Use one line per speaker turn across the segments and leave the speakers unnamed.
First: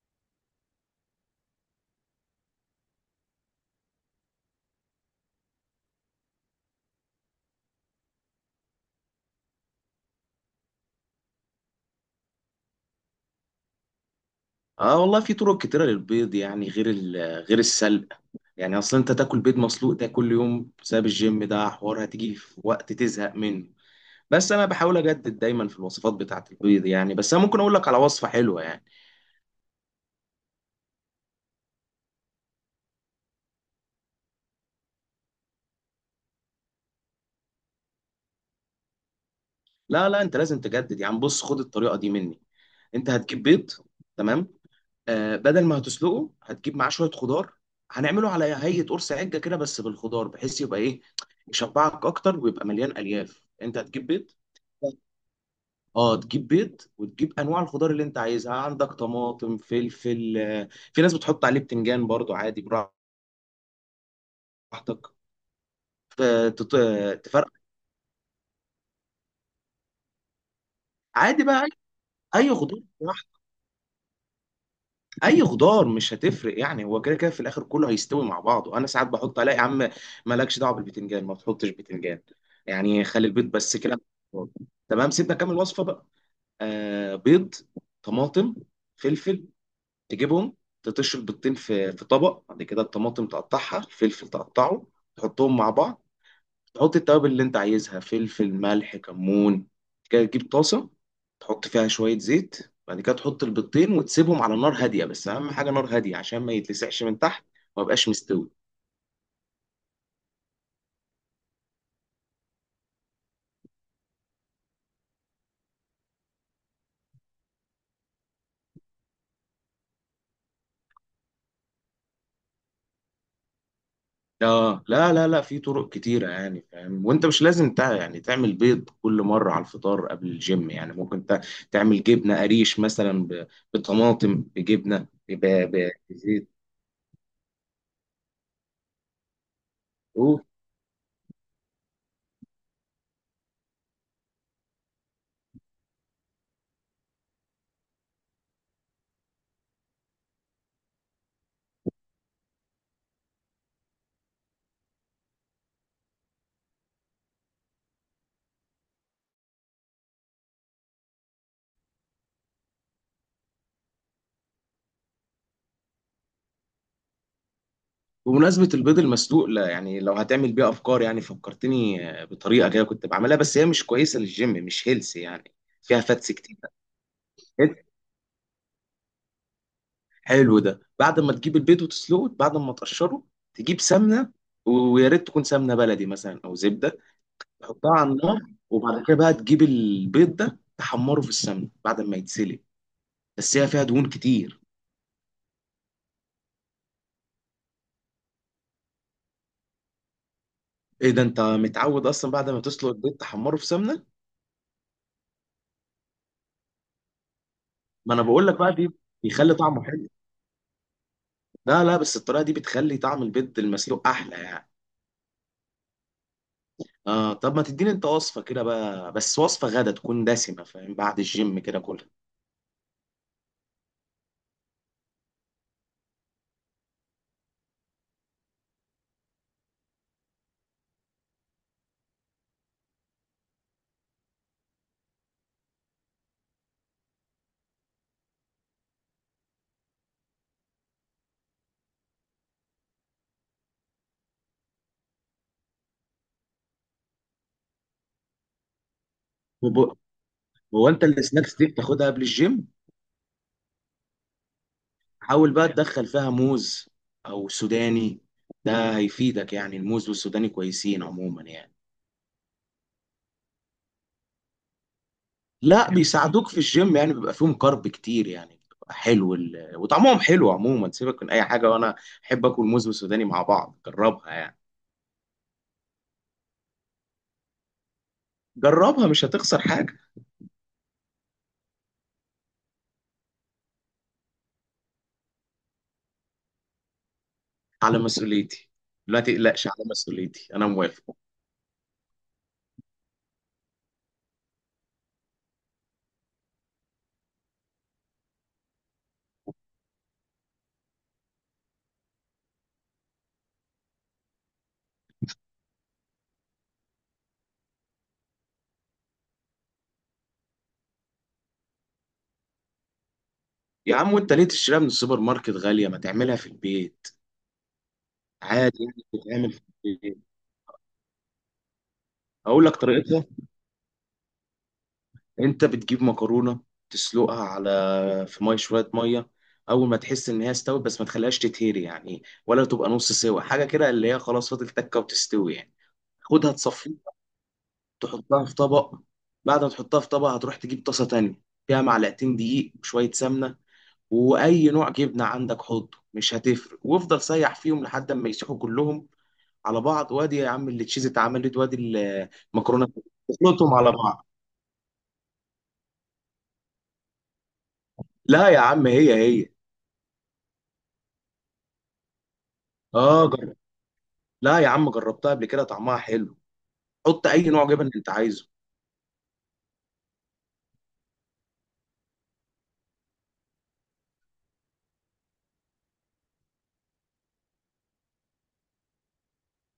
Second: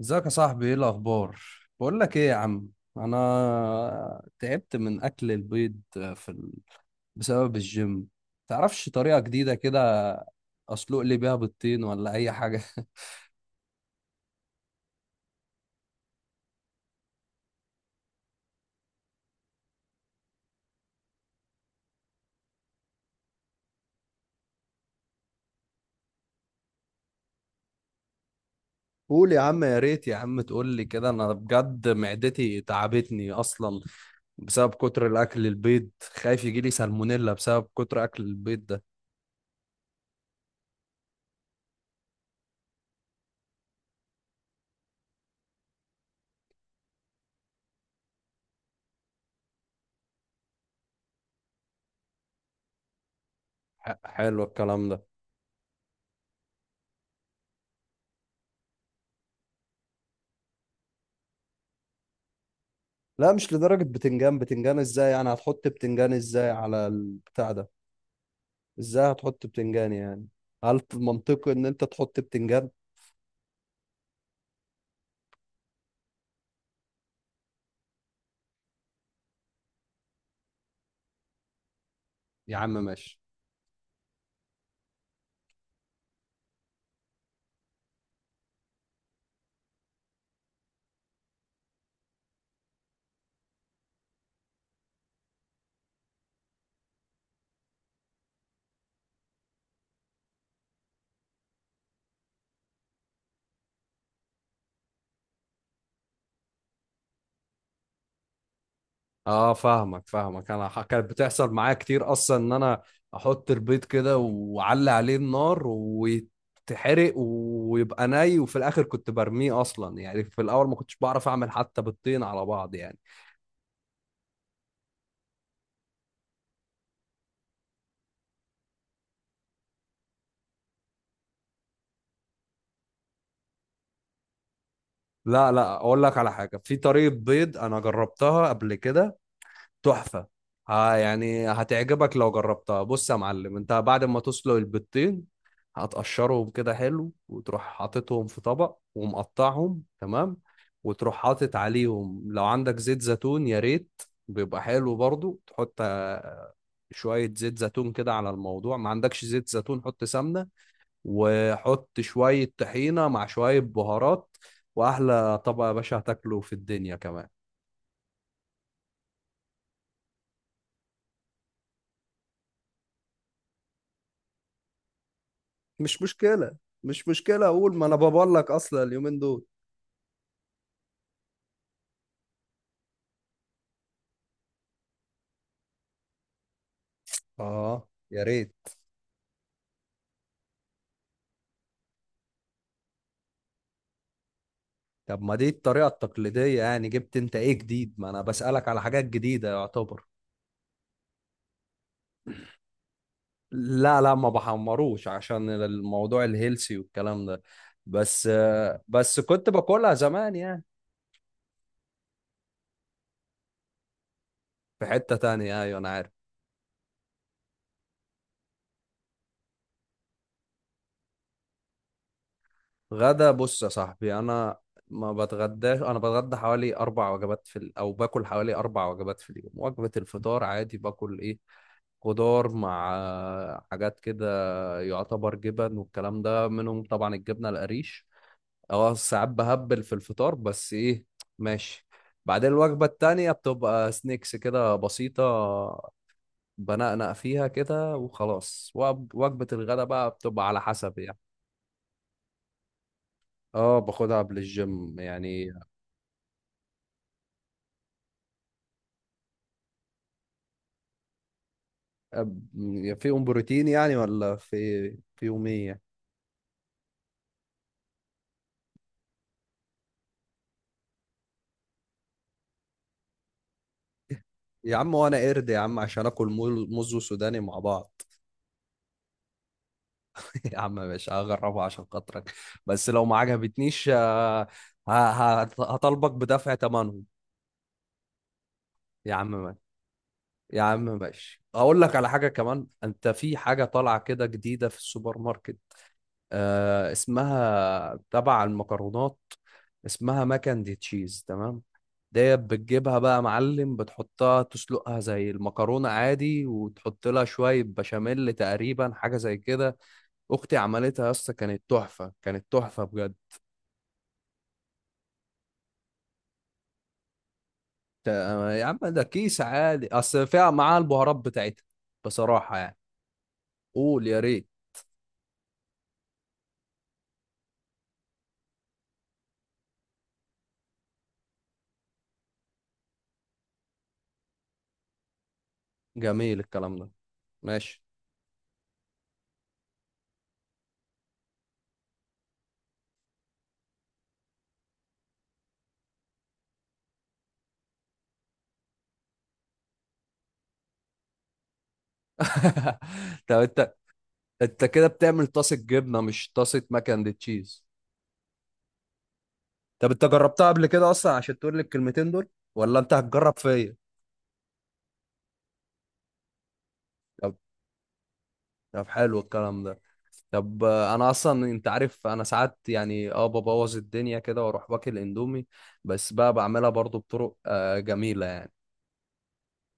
ازيك يا صاحبي؟ ايه الاخبار؟ بقول لك ايه يا عم، انا تعبت من اكل البيض في ال... بسبب الجيم. تعرفش طريقة جديدة كده اسلق لي بيها بيضتين ولا اي حاجة؟
اه، والله في طرق كتيرة للبيض، يعني غير السلق. يعني اصلا انت تاكل بيض مسلوق ده كل يوم بسبب الجيم، ده حوار هتيجي في وقت تزهق منه. بس انا بحاول اجدد دايما في الوصفات بتاعة البيض، يعني بس انا ممكن اقول لك على وصفة حلوة يعني.
قول يا عم، يا ريت يا عم تقول لي كده، انا بجد معدتي تعبتني اصلا بسبب كتر الاكل البيض، خايف يجي لي سالمونيلا بسبب كتر اكل البيض ده.
لا لا، انت لازم تجدد، يعني بص خد الطريقة دي مني. انت هتجيب بيض، تمام. آه، بدل ما هتسلقه هتجيب معاه شوية خضار. هنعمله على هيئة قرص عجة كده بس بالخضار، بحيث يبقى ايه؟ يشبعك اكتر ويبقى مليان الياف. انت هتجيب بيض،
حلو الكلام ده.
اه تجيب بيض، وتجيب انواع الخضار اللي انت عايزها. عندك طماطم، فلفل، في ناس بتحط عليه بتنجان برضو عادي.
لا مش لدرجة بتنجان، بتنجان ازاي؟
براحتك.
يعني هتحط بتنجان
ف-
ازاي
تط-
على
تفرق.
البتاع ده؟ ازاي هتحط بتنجان يعني؟ هل
عادي
منطقي
بقى،
ان
اي
انت تحط
أي
بتنجان؟
خضار براحتك. اي خضار مش هتفرق، يعني هو كده كده في الاخر كله هيستوي مع بعضه. انا ساعات بحط عليه، يا عم مالكش دعوه بالبتنجان، ما تحطش بتنجان،
يا عم
يعني
ماشي.
خلي البيض بس كده. تمام، سيبنا كمل الوصفه بقى. آه، بيض، طماطم، فلفل، تجيبهم. تطش البيضتين في طبق. بعد كده الطماطم تقطعها، الفلفل تقطعه، تحطهم مع بعض. تحط التوابل اللي انت عايزها، فلفل، ملح، كمون. بعد كده تجيب طاسة، تحط فيها شوية زيت. بعد كده تحط البيضتين وتسيبهم على نار هادية، بس أهم حاجة نار هادية عشان ما يتلسعش من تحت وما يبقاش مستوي.
اه فاهمك فاهمك. انا كانت بتحصل معايا كتير اصلا ان انا احط البيض كده واعلي عليه النار ويتحرق ويبقى ني وفي الاخر كنت برميه اصلا، يعني في الاول ما كنتش بعرف اعمل حتى بيضتين على بعض يعني.
اه لا لا لا، في طرق كتيرة يعني، فاهم؟ وانت مش لازم يعني تعمل بيض كل مرة على الفطار قبل الجيم. يعني ممكن تعمل جبنة قريش مثلا، بطماطم، بجبنة،
لا، اقول لك على
بزيت.
حاجه، في طريقه بيض انا جربتها قبل كده، تحفة.
و-
ها، يعني هتعجبك لو جربتها. بص يا معلم، انت بعد ما تسلق البيضتين هتقشرهم كده حلو وتروح حاططهم في طبق ومقطعهم، تمام، وتروح حاطط عليهم لو عندك زيت زيتون يا ريت، بيبقى حلو برضو. تحط شوية زيت زيتون كده على الموضوع. ما عندكش زيت زيتون حط سمنة، وحط شوية طحينة مع شوية بهارات، وأحلى طبق يا باشا هتاكله في الدنيا كمان.
وبمناسبة البيض المسلوق، لا يعني لو هتعمل بيه أفكار، يعني فكرتني بطريقة كده كنت بعملها، بس هي مش كويسة للجيم، مش هيلثي يعني، فيها
مش
فاتس
مشكلة.
كتير.
مش مشكلة، أقول ما أنا بقول لك أصلا اليومين دول.
حلو، ده بعد ما تجيب البيض وتسلقه، بعد ما تقشره تجيب سمنة، ويا ريت تكون سمنة بلدي مثلا أو زبدة.
اه
تحطها على
يا
النار،
ريت.
وبعد كده بقى تجيب البيض ده تحمره في السمنه بعد ما يتسلق. بس هي فيها دهون كتير.
طب ما دي الطريقة التقليدية، يعني جبت أنت إيه جديد؟ ما أنا بسألك على حاجات جديدة يعتبر.
ايه ده، انت متعود اصلا بعد ما تسلق البيض تحمره في
لا
سمنه؟
لا ما بحمروش عشان الموضوع الهيلسي والكلام ده،
ما انا
بس.
بقول لك بقى، دي
بس كنت
بيخلي طعمه
باكلها
حلو.
زمان يعني.
لا لا، بس الطريقه دي بتخلي طعم البيض المسلوق احلى يعني.
في حتة تانية، أيوة أنا عارف.
اه، طب ما تديني انت وصفه كده بقى، بس وصفه غدا تكون دسمه، فاهم، بعد الجيم كده كلها.
غدا؟ بص يا صاحبي أنا ما بتغداش، أنا بتغدى حوالي أربع وجبات أو باكل حوالي أربع وجبات في اليوم. وجبة الفطار عادي باكل إيه، خضار مع حاجات كده، يعتبر جبن والكلام ده منهم، طبعا الجبنة القريش. اه ساعات بهبل في الفطار بس ايه، ماشي. بعدين الوجبة التانية بتبقى سنيكس كده بسيطة، بنقنق فيها كده وخلاص. وجبة الغداء
وب-
بقى بتبقى على
هو
حسب
انت
يعني.
السناكس دي بتاخدها قبل الجيم؟
اه باخدها قبل الجيم يعني.
حاول بقى تدخل فيها موز او سوداني، ده هيفيدك. يعني الموز والسوداني كويسين عموما يعني.
فيهم بروتين يعني ولا في فيهم
لا،
ايه؟
بيساعدوك في الجيم، يعني بيبقى فيهم كارب كتير، يعني بيبقى حلو وطعمهم حلو عموما. سيبك من اي حاجه، وانا احب اكل موز وسوداني مع بعض، جربها يعني.
يا عم وانا قرد يا عم عشان اكل موز وسوداني مع بعض؟
جربها مش هتخسر حاجه،
يا عم ماشي، هجربها عشان خاطرك، بس لو ما عجبتنيش هطالبك بدفع ثمنهم.
على مسؤوليتي.
يا
لا
عم ماشي.
تقلقش، على مسؤوليتي
يا
انا
عم
موافق.
ماشي، اقول لك على حاجه كمان. انت في حاجه طالعه كده جديده في السوبر ماركت، آه، اسمها تبع المكرونات، اسمها ماكن دي تشيز، تمام؟ ديت بتجيبها بقى يا معلم، بتحطها تسلقها زي المكرونة عادي وتحط لها شوية بشاميل تقريبا، حاجة زي كده. أختي عملتها يا اسطى، كانت تحفة، كانت تحفة بجد.
يا عم وانت ليه تشتريها من السوبر ماركت غاليه، ما تعملها في البيت.
يا عم
عادي
ده
يعني،
كيس
بتتعمل في
عادي،
البيت.
اصل فيها معاه البهارات بتاعتها. بصراحة
اقول
يعني.
لك طريقتها.
قول يا ريت.
انت بتجيب مكرونه، تسلقها على في ميه شويه ميه. اول ما تحس ان هي استوت، بس ما تخليهاش تتهري يعني، ولا تبقى نص سوا، حاجه كده اللي هي خلاص فاضل تكه وتستوي يعني.
جميل
خدها
الكلام ده.
تصفيها،
ماشي.
تحطها في طبق. بعد ما تحطها في طبق هتروح تجيب طاسه تانية، فيها معلقتين دقيق وشويه سمنه. واي نوع جبنه عندك حطه، مش هتفرق، وافضل سيح فيهم لحد ما يسيحوا كلهم على بعض. وادي يا عم اللي تشيز اتعملت، وادي المكرونه.
طب انت.
تخلطهم على بعض.
انت كده بتعمل طاسة جبنة مش طاسة ماك اند تشيز.
لا يا عم، هي هي.
طب انت جربتها قبل كده اصلا عشان تقول لي الكلمتين دول، ولا انت
اه،
هتجرب فيا؟
لا يا عم جربتها قبل كده، طعمها حلو. حط
طب.
اي نوع جبن انت عايزه.
طب حلو الكلام ده. طب انا اصلا انت عارف انا ساعات يعني اه ببوظ الدنيا كده واروح باكل اندومي، بس بقى بعملها برضو بطرق جميلة يعني.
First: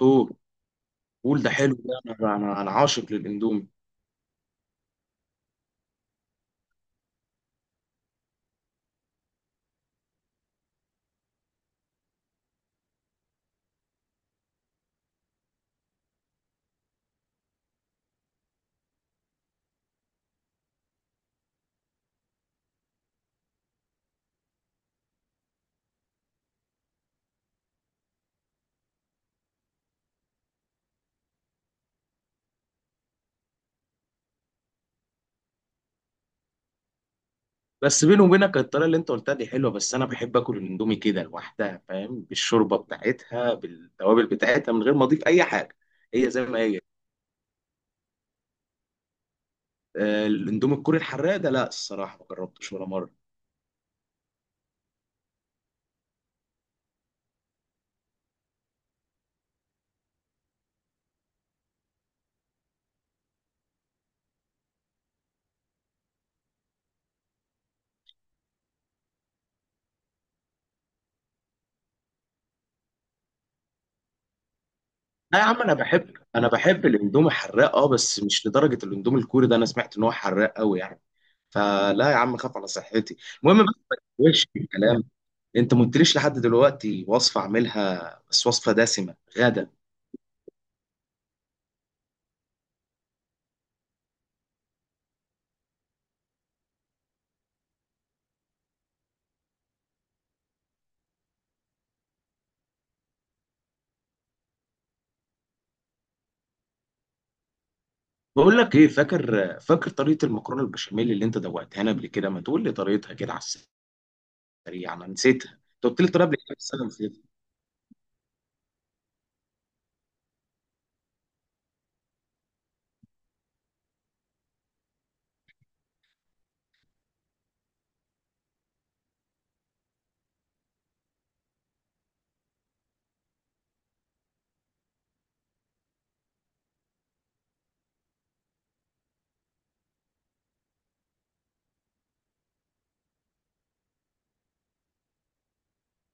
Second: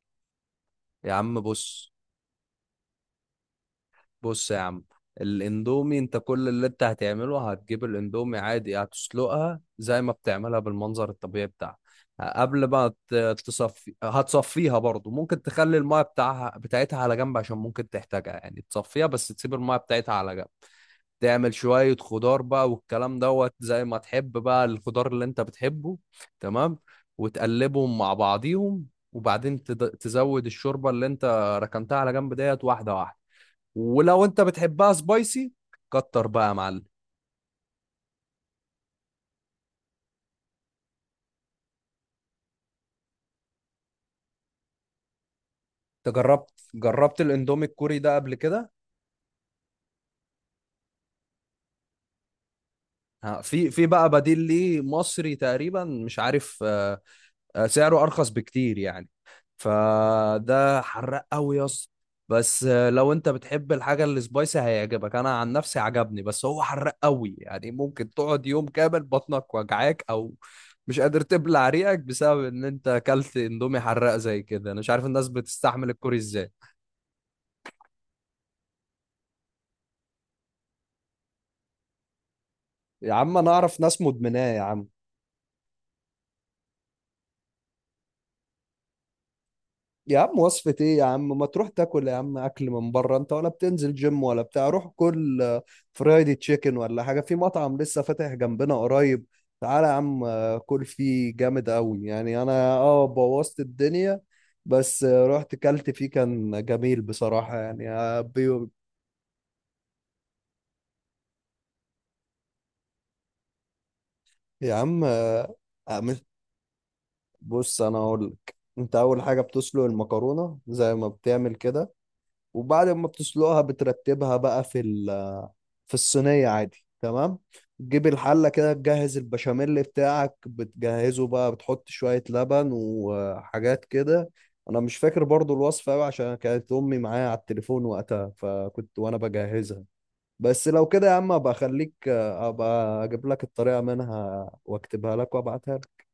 قول،
يا عم
قول، ده حلو
بص.
ده. انا عاشق للاندومي.
بص يا عم، الاندومي انت كل اللي انت هتعمله هتجيب الاندومي عادي، هتسلقها زي ما بتعملها بالمنظر الطبيعي بتاعها. قبل ما تصفي هتصفيها برضو، ممكن تخلي المايه بتاعها بتاعتها على جنب عشان ممكن تحتاجها يعني، تصفيها بس تسيب المايه بتاعتها على جنب. تعمل شوية خضار بقى والكلام دوت، زي ما تحب بقى الخضار اللي انت بتحبه. تمام. وتقلبهم مع بعضيهم، وبعدين تزود الشوربة اللي انت ركنتها على جنب ديت واحدة واحدة، ولو انت بتحبها سبايسي كتر بقى يا معلم.
بس بيني وبينك الطريقه اللي انت قلتها دي حلوه، بس انا بحب اكل الاندومي كده لوحدها، فاهم، بالشوربه بتاعتها بالتوابل بتاعتها، من غير ما اضيف اي حاجه،
انت
هي زي
جربت،
ما هي.
جربت الاندومي الكوري ده قبل كده؟
الاندومي الكوري الحراق ده، لا الصراحه ما جربتوش ولا مره.
ها، في بقى بديل ليه مصري تقريبا، مش عارف آه، آه، سعره ارخص بكتير يعني، فده حراق قوي يا اسطى. بس آه، لو انت بتحب الحاجه السبايسي هيعجبك. انا عن نفسي عجبني، بس هو حراق قوي يعني، ممكن تقعد يوم كامل بطنك وجعاك، او مش قادر تبلع ريقك بسبب ان انت اكلت اندومي حراق زي كده. انا مش عارف الناس
لا يا عم، انا
بتستحمل
بحب
الكوري
انا
ازاي.
بحب الاندومي الحراق اه، بس مش لدرجه الاندومي الكوري ده، انا سمعت ان هو حراق قوي يعني، فلا يا عم، خاف على
يا
صحتي.
عم انا
المهم بس
اعرف
ما
ناس
تتوهش
مدمناه
في
يا عم.
الكلام، انت ما قلتليش لحد دلوقتي وصفه اعملها، بس وصفه دسمه غدا.
يا عم وصفة ايه يا عم، ما تروح تاكل يا عم اكل من بره، انت ولا بتنزل جيم ولا بتاع، روح كل آه، فرايدي تشيكن ولا حاجة، في مطعم لسه فاتح جنبنا قريب، تعالى يا عم آه، كل فيه جامد قوي يعني. انا اه بوظت الدنيا بس آه، رحت كلت فيه كان جميل بصراحة يعني آه،
بقول لك ايه، فاكر طريقه المكرونه البشاميل اللي انت دوقتها لنا قبل كده؟ ما تقول لي طريقتها كده على
يا
السريع،
عم
انا نسيتها.
آه،
انت
آه،
قلت لي الطريقه قبل كده بس انا نسيتها.
بص انا اقول لك، انت اول حاجة بتسلق المكرونة زي ما بتعمل كده، وبعد ما بتسلقها بترتبها بقى في الصينية عادي، تمام، تجيب الحلة كده تجهز البشاميل بتاعك، بتجهزه بقى بتحط شوية لبن وحاجات كده. أنا مش فاكر برضو الوصفة أوي عشان كانت أمي معايا على التليفون وقتها، فكنت وأنا بجهزها. بس لو كده يا عم أبقى أخليك، أبقى أجيب لك الطريقة منها وأكتبها لك وأبعتها لك.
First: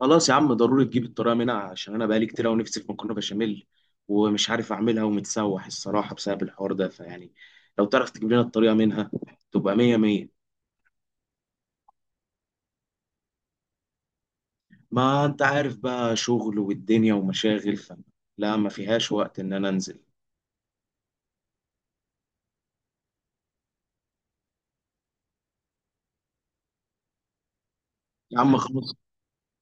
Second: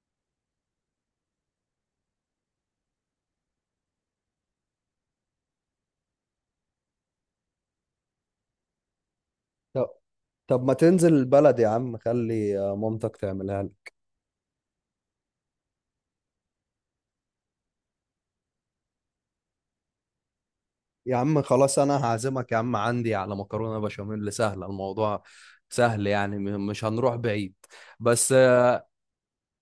خلاص يا عم، ضروري تجيب الطريقه منها، عشان انا بقالي كتير قوي نفسي في مكرونه بشاميل، ومش عارف اعملها ومتسوح الصراحه بسبب الحوار ده، فيعني لو تعرف تجيب لنا الطريقه منها تبقى
طب.
مية مية.
طب ما تنزل البلد يا عم خلي مامتك تعملها.
ما انت عارف بقى، شغل والدنيا ومشاغل لا ما فيهاش وقت ان انا انزل.
يا عم خلاص انا هعزمك يا عم عندي على مكرونه بشاميل سهله، الموضوع سهل يعني، مش هنروح بعيد، بس
يا عم
آه،.
خلاص،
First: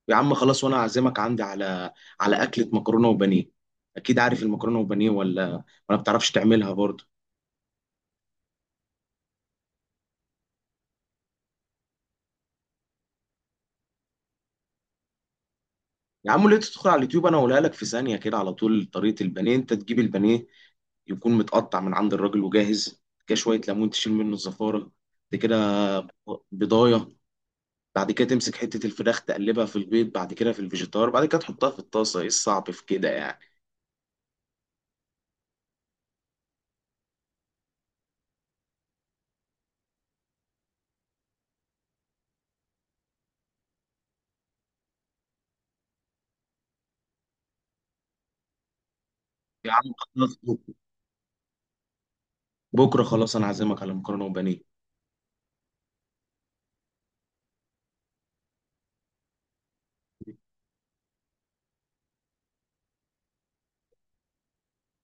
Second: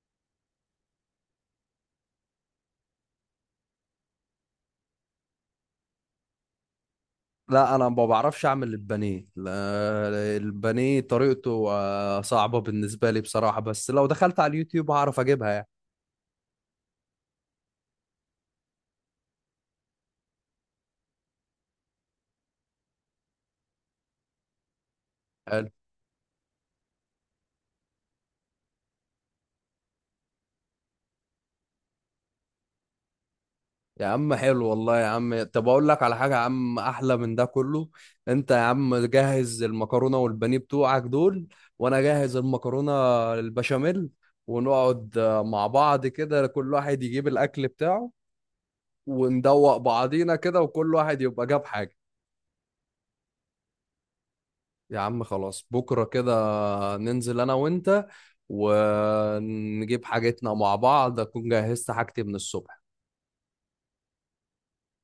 يا عم خلاص، وانا اعزمك عندي على، على اكله مكرونه وبانيه. اكيد عارف المكرونه وبانيه، ولا بتعرفش تعملها برضه؟
لا انا ما بعرفش اعمل البانيه، لا، البانيه طريقته آه، صعبه بالنسبه لي بصراحه، بس لو دخلت على اليوتيوب هعرف اجيبها
يا عم ليه تدخل على اليوتيوب، انا اقولها لك في ثانيه كده على طول. طريقه البانيه، انت تجيب البانيه يكون متقطع من عند الراجل وجاهز كده، شويه ليمون تشيل منه الزفاره، بعد
يعني.
كده بضايه. بعد كده تمسك حته الفراخ تقلبها في البيض، بعد كده في الفيجيتار، بعد كده تحطها في الطاسه. ايه الصعب في كده يعني؟
يا عم حلو والله يا عم، طب اقول لك على حاجه يا عم احلى من ده كله. انت يا عم جهز المكرونه والبانيه بتوعك دول، وانا جاهز المكرونه البشاميل، ونقعد آه، مع بعض كده، كل واحد يجيب الاكل بتاعه
يا
وندوق
عم
بعضينا
خلاص
كده،
بكره،
وكل واحد يبقى جاب حاجه.
بكرة خلاص، انا عازمك على مكرونه وبانيه.
يا عم خلاص بكره كده ننزل انا وانت، ونجيب حاجتنا مع بعض، اكون جهزت حاجتي من الصبح.